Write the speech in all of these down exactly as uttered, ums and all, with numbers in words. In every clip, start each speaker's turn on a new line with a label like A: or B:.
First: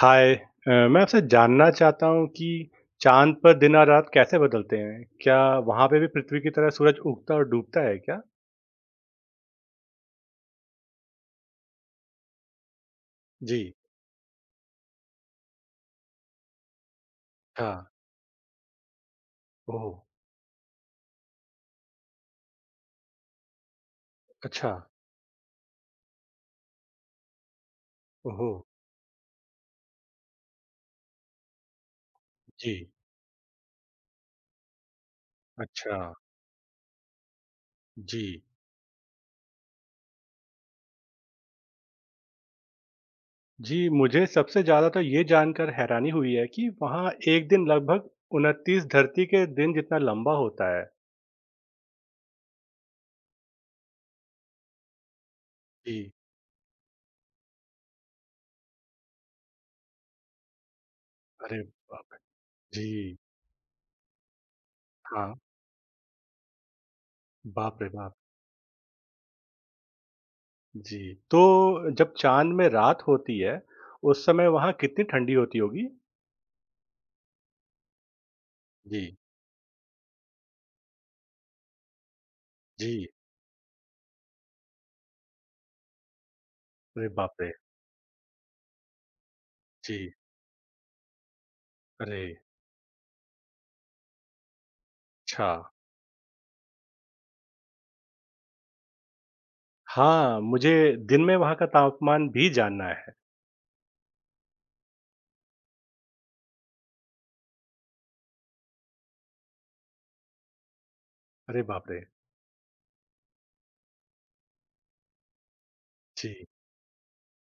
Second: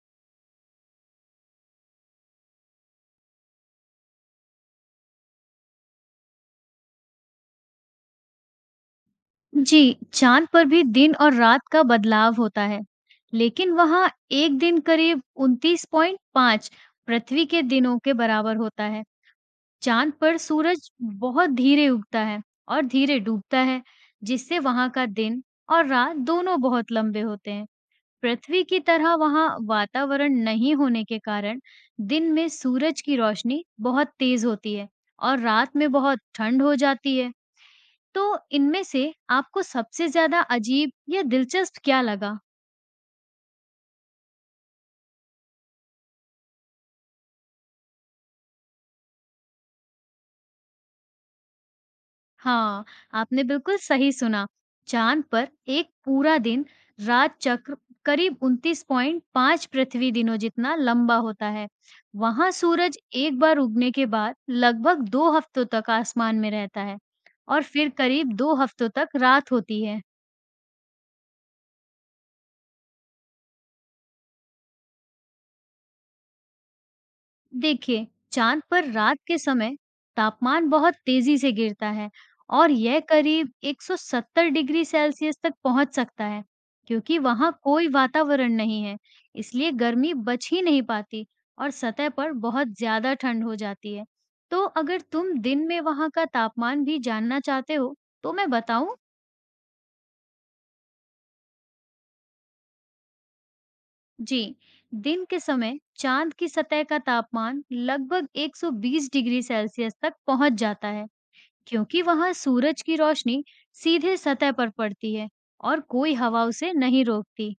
A: हाय अ, मैं आपसे जानना चाहता हूँ कि चाँद पर दिन और रात कैसे बदलते हैं? क्या वहाँ पे भी पृथ्वी की तरह सूरज उगता और डूबता है क्या?
B: जी, चाँद पर भी दिन और रात का बदलाव होता है,
A: जी।
B: लेकिन वहाँ एक दिन करीब उनतीस दशमलव पाँच पृथ्वी के
A: अच्छा।
B: दिनों के बराबर होता है।
A: ओह!
B: चाँद पर सूरज बहुत धीरे उगता है और धीरे डूबता है, जिससे
A: अच्छा।
B: वहाँ का दिन और रात दोनों बहुत लंबे होते हैं।
A: ओह!
B: पृथ्वी की तरह वहाँ वातावरण नहीं होने के कारण दिन में
A: जी।
B: सूरज की रोशनी बहुत तेज होती है और रात में
A: अच्छा।
B: बहुत ठंड हो जाती है। तो
A: जी।
B: इनमें से आपको सबसे ज़्यादा अजीब या दिलचस्प क्या लगा?
A: जी, मुझे सबसे ज़्यादा तो ये जानकर हैरानी हुई है कि वहाँ एक दिन लगभग उनतीस धरती के दिन जितना लंबा होता है।
B: हाँ, आपने बिल्कुल सही सुना। चाँद पर एक
A: जी।
B: पूरा दिन रात चक्र करीब उनतीस दशमलव पाँच पृथ्वी दिनों जितना लंबा होता
A: अरे
B: है।
A: बाप रे!
B: वहाँ सूरज
A: जी।
B: एक बार उगने के बाद लगभग दो
A: हाँ।
B: हफ्तों तक आसमान में रहता है और
A: बाप रे
B: फिर
A: बाप!
B: करीब दो हफ्तों तक रात होती है।
A: जी, तो जब चाँद में रात होती है, उस समय वहाँ कितनी ठंडी होती होगी?
B: देखिए, चाँद पर
A: जी,
B: रात के समय तापमान बहुत तेजी से गिरता है और यह
A: जी।
B: करीब एक सौ सत्तर डिग्री सेल्सियस तक पहुँच सकता है,
A: अरे
B: क्योंकि
A: बाप रे!
B: वहाँ कोई वातावरण नहीं है, इसलिए
A: जी।
B: गर्मी बच ही नहीं पाती और सतह
A: अरे!
B: पर बहुत ज़्यादा ठंड हो जाती है। तो अगर तुम
A: अच्छा।
B: दिन में वहाँ का तापमान भी जानना चाहते हो, तो मैं बताऊँ?
A: हाँ, मुझे दिन में वहाँ का तापमान भी जानना है।
B: जी, दिन के समय चाँद की सतह का तापमान लगभग एक सौ बीस डिग्री सेल्सियस तक पहुँच जाता है।
A: अरे बाप रे!
B: क्योंकि वहां सूरज की रोशनी सीधे सतह पर पड़ती है और कोई हवा
A: जी।
B: उसे नहीं रोकती।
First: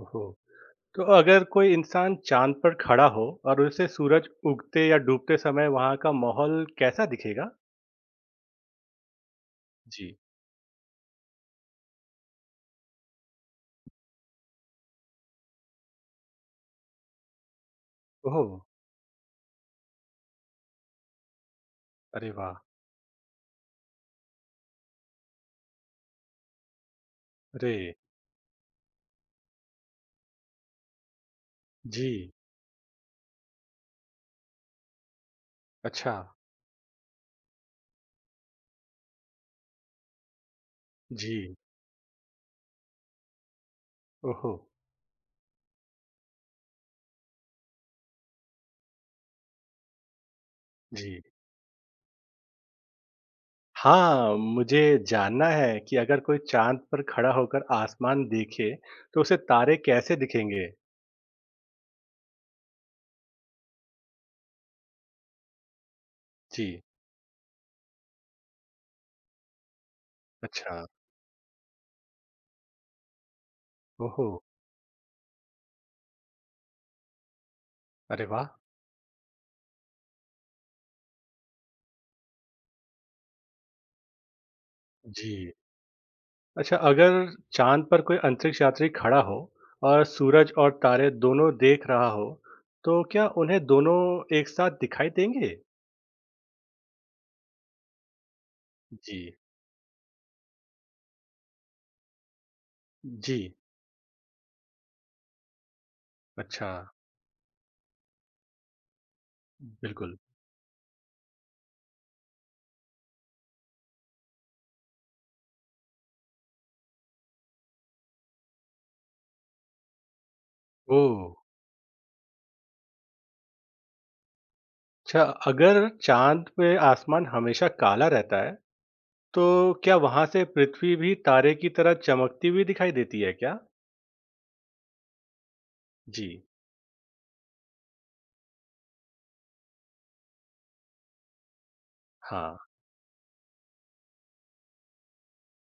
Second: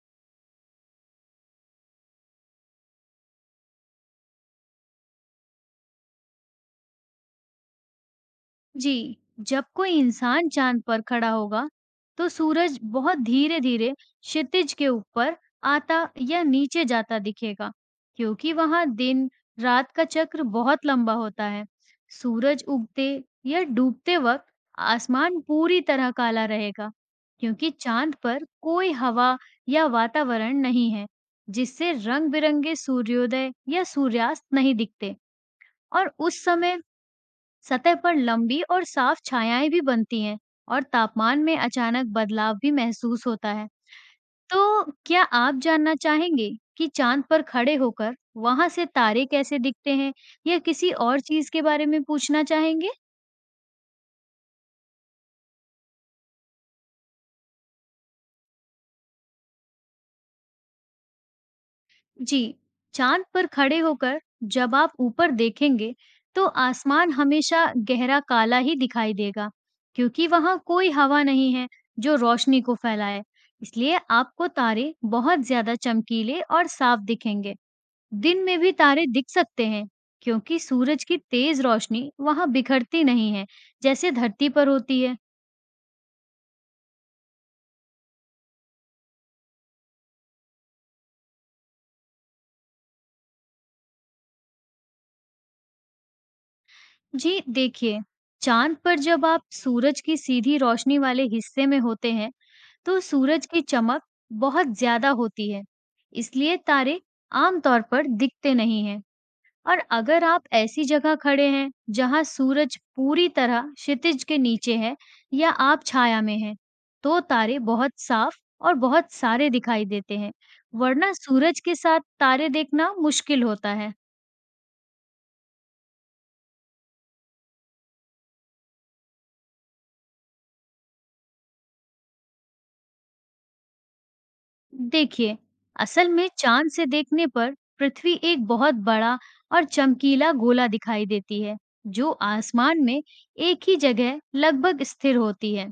A: ओहो! तो अगर कोई इंसान चाँद पर खड़ा हो और उसे सूरज उगते या डूबते समय वहाँ का माहौल कैसा दिखेगा?
B: जी, जब कोई
A: जी।
B: इंसान चाँद पर खड़ा होगा, तो सूरज बहुत धीरे-धीरे क्षितिज के ऊपर आता या नीचे जाता दिखेगा,
A: ओह!
B: क्योंकि वहाँ दिन-रात का चक्र बहुत लंबा होता है।
A: अरे वाह!
B: सूरज उगते या डूबते वक़्त आसमान पूरी तरह काला रहेगा, क्योंकि
A: अरे!
B: चाँद पर कोई हवा या वातावरण नहीं है, जिससे
A: जी,
B: रंग-बिरंगे सूर्योदय या सूर्यास्त नहीं दिखते और
A: अच्छा।
B: उस समय सतह पर लंबी और साफ छायाएं भी बनती हैं और तापमान
A: जी,
B: में अचानक बदलाव भी महसूस होता है।
A: ओहो!
B: तो क्या आप जानना चाहेंगे कि चांद पर खड़े होकर वहां से तारे कैसे दिखते हैं या किसी और
A: जी।
B: चीज के बारे में पूछना चाहेंगे?
A: हाँ, मुझे जानना है कि अगर कोई चाँद पर खड़ा होकर आसमान देखे, तो उसे तारे कैसे दिखेंगे?
B: जी, चाँद पर खड़े होकर जब आप ऊपर देखेंगे, तो
A: जी,
B: आसमान हमेशा गहरा काला ही दिखाई देगा, क्योंकि वहाँ
A: अच्छा।
B: कोई हवा नहीं है जो रोशनी को फैलाए। इसलिए
A: ओहो!
B: आपको तारे बहुत ज़्यादा चमकीले और साफ दिखेंगे।
A: अरे
B: दिन
A: वाह!
B: में भी तारे दिख सकते हैं, क्योंकि सूरज की तेज रोशनी वहाँ बिखरती नहीं है, जैसे धरती पर होती है।
A: जी। अच्छा, अगर चाँद पर कोई अंतरिक्ष यात्री खड़ा हो और सूरज और तारे दोनों देख रहा हो, तो क्या उन्हें दोनों एक साथ दिखाई देंगे?
B: जी, देखिए, चाँद पर जब
A: जी,
B: आप सूरज की सीधी रोशनी वाले हिस्से में होते हैं, तो
A: जी।
B: सूरज की चमक बहुत ज्यादा होती है, इसलिए
A: अच्छा,
B: तारे आमतौर पर दिखते नहीं हैं। और
A: बिल्कुल।
B: अगर आप ऐसी जगह खड़े हैं जहां सूरज पूरी तरह क्षितिज के नीचे है या आप छाया में हैं, तो तारे बहुत साफ और बहुत सारे दिखाई देते हैं, वरना
A: ओह!
B: सूरज के साथ तारे देखना मुश्किल होता है।
A: अच्छा, अगर चाँद पे आसमान हमेशा काला रहता है, तो क्या वहाँ से पृथ्वी भी तारे की तरह चमकती हुई दिखाई देती है क्या?
B: देखिए, असल
A: जी,
B: में चाँद से देखने पर पृथ्वी एक बहुत बड़ा और चमकीला गोला दिखाई देती है, जो
A: हाँ।
B: आसमान में एक ही जगह लगभग स्थिर होती है।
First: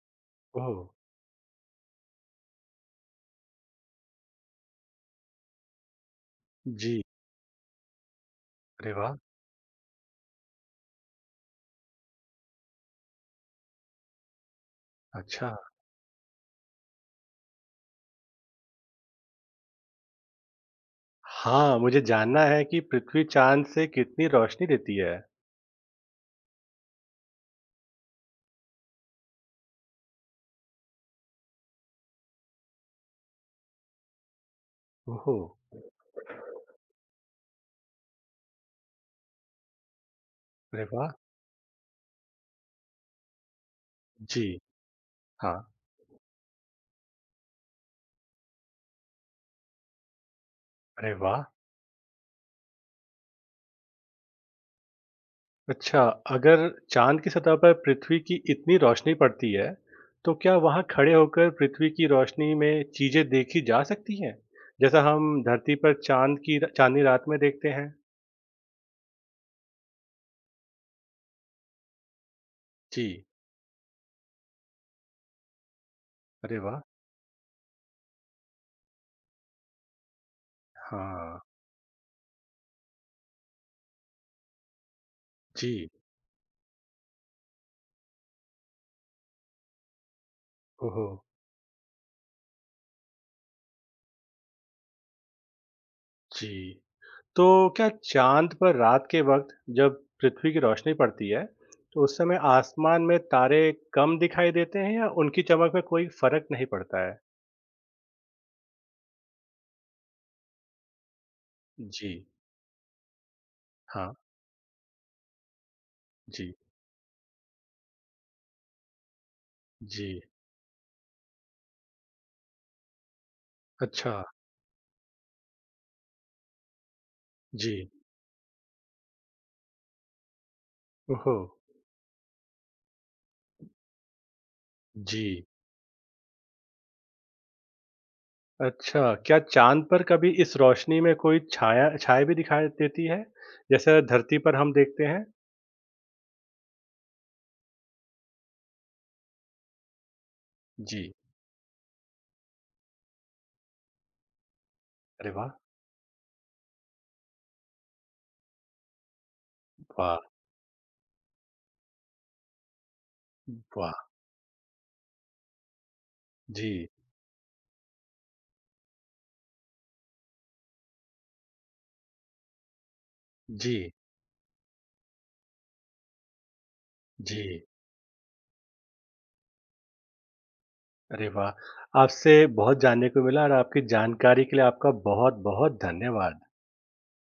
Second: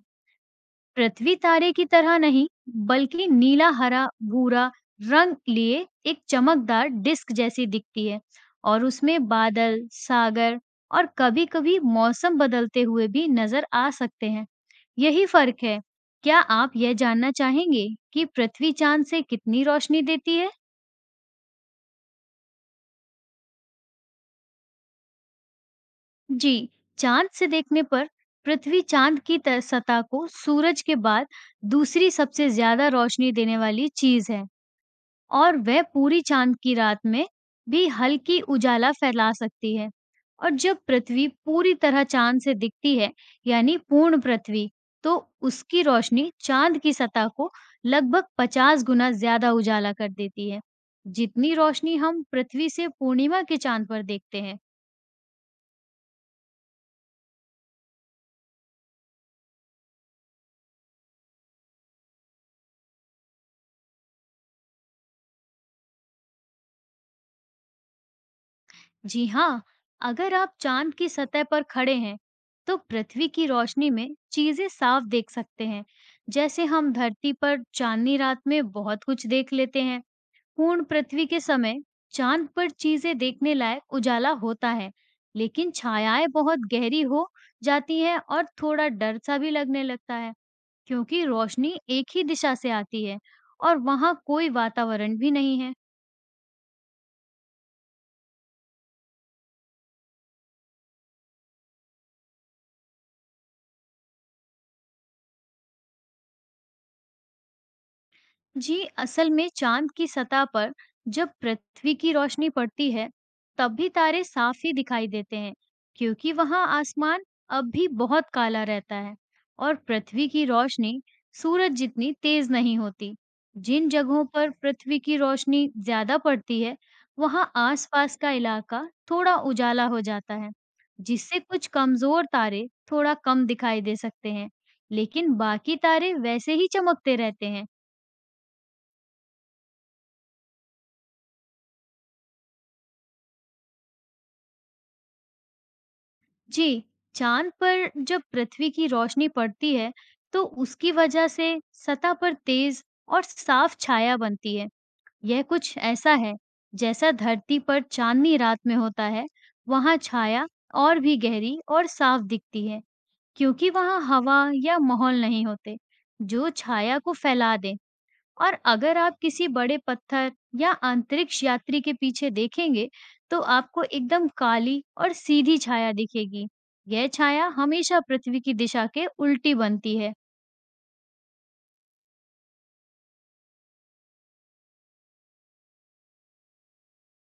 A: ओह!
B: पृथ्वी तारे की तरह नहीं, बल्कि नीला-हरा, भूरा रंग लिए एक चमकदार
A: जी,
B: डिस्क जैसी दिखती है और
A: अरे वाह!
B: उसमें बादल, सागर और कभी-कभी मौसम बदलते हुए भी नजर आ सकते हैं। यही
A: अच्छा।
B: फर्क है। क्या आप यह जानना चाहेंगे कि पृथ्वी चांद से कितनी रोशनी देती है?
A: हाँ, मुझे जानना है कि पृथ्वी चाँद से कितनी रोशनी देती है?
B: जी, चांद से देखने पर पृथ्वी चांद की त- सतह को सूरज के बाद दूसरी सबसे ज्यादा रोशनी देने वाली चीज है।
A: ओहो!
B: और वह पूरी चाँद की रात में भी हल्की उजाला फैला सकती है। और जब
A: अरे वाह!
B: पृथ्वी पूरी तरह चाँद से दिखती है, यानी पूर्ण
A: जी,
B: पृथ्वी, तो
A: हाँ।
B: उसकी रोशनी चाँद की सतह को लगभग पचास गुना ज़्यादा उजाला कर देती है,
A: अरे वाह!
B: जितनी रोशनी हम पृथ्वी से पूर्णिमा के चाँद पर देखते हैं।
A: अच्छा, अगर चाँद की सतह पर पृथ्वी की इतनी रोशनी पड़ती है, तो क्या वहाँ खड़े होकर पृथ्वी की रोशनी में चीज़ें देखी जा सकती हैं? जैसा हम धरती पर चाँद की चाँदनी रात में देखते हैं?
B: जी हाँ, अगर आप चांद की सतह पर खड़े हैं, तो
A: जी,
B: पृथ्वी की रोशनी में चीजें साफ देख सकते हैं।
A: अरे
B: जैसे
A: वाह!
B: हम धरती पर चांदनी रात में बहुत कुछ देख लेते हैं। पूर्ण पृथ्वी
A: हाँ,
B: के समय चांद पर चीजें देखने लायक उजाला होता है, लेकिन
A: जी।
B: छायाएं बहुत गहरी हो जाती हैं और थोड़ा डर सा भी लगने लगता है,
A: ओहो!
B: क्योंकि रोशनी एक ही दिशा से आती है और वहाँ कोई वातावरण भी नहीं है।
A: जी। तो क्या चाँद पर रात के वक़्त जब पृथ्वी की रोशनी पड़ती है, तो उस समय आसमान में तारे कम दिखाई देते हैं या उनकी चमक में कोई फ़र्क नहीं पड़ता है?
B: जी, असल में चाँद की सतह पर जब पृथ्वी
A: जी।
B: की रोशनी पड़ती है, तब भी
A: हाँ।
B: तारे साफ ही दिखाई देते हैं, क्योंकि
A: जी,
B: वहाँ आसमान अब भी बहुत काला रहता है और
A: जी।
B: पृथ्वी की रोशनी सूरज जितनी तेज नहीं होती। जिन
A: अच्छा।
B: जगहों पर पृथ्वी की रोशनी ज्यादा पड़ती है, वहाँ
A: जी।
B: आसपास का इलाका थोड़ा उजाला हो जाता है,
A: ओहो!
B: जिससे कुछ कमजोर तारे थोड़ा कम दिखाई दे सकते हैं,
A: जी।
B: लेकिन बाकी तारे वैसे ही चमकते रहते हैं।
A: अच्छा, क्या चाँद पर कभी इस रोशनी में कोई छाया छाया भी दिखाई देती है, जैसे धरती पर हम देखते हैं?
B: जी, चाँद पर जब पृथ्वी की रोशनी पड़ती है, तो उसकी
A: जी।
B: वजह से सतह पर तेज और साफ छाया बनती है।
A: अरे
B: यह
A: वाह!
B: कुछ ऐसा है, जैसा धरती पर चांदनी रात में होता है, वहाँ
A: वाह!
B: छाया और भी गहरी और साफ दिखती है, क्योंकि वहाँ
A: वाह!
B: हवा या माहौल नहीं होते, जो
A: जी।
B: छाया को फैला दें। और अगर आप किसी बड़े पत्थर या अंतरिक्ष यात्री के पीछे देखेंगे, तो
A: जी।
B: आपको एकदम काली और सीधी छाया दिखेगी। यह
A: जी।
B: छाया हमेशा पृथ्वी की दिशा के उल्टी बनती है
A: अरे वाह! आपसे बहुत जानने को मिला और आपकी जानकारी के लिए आपका बहुत-बहुत धन्यवाद।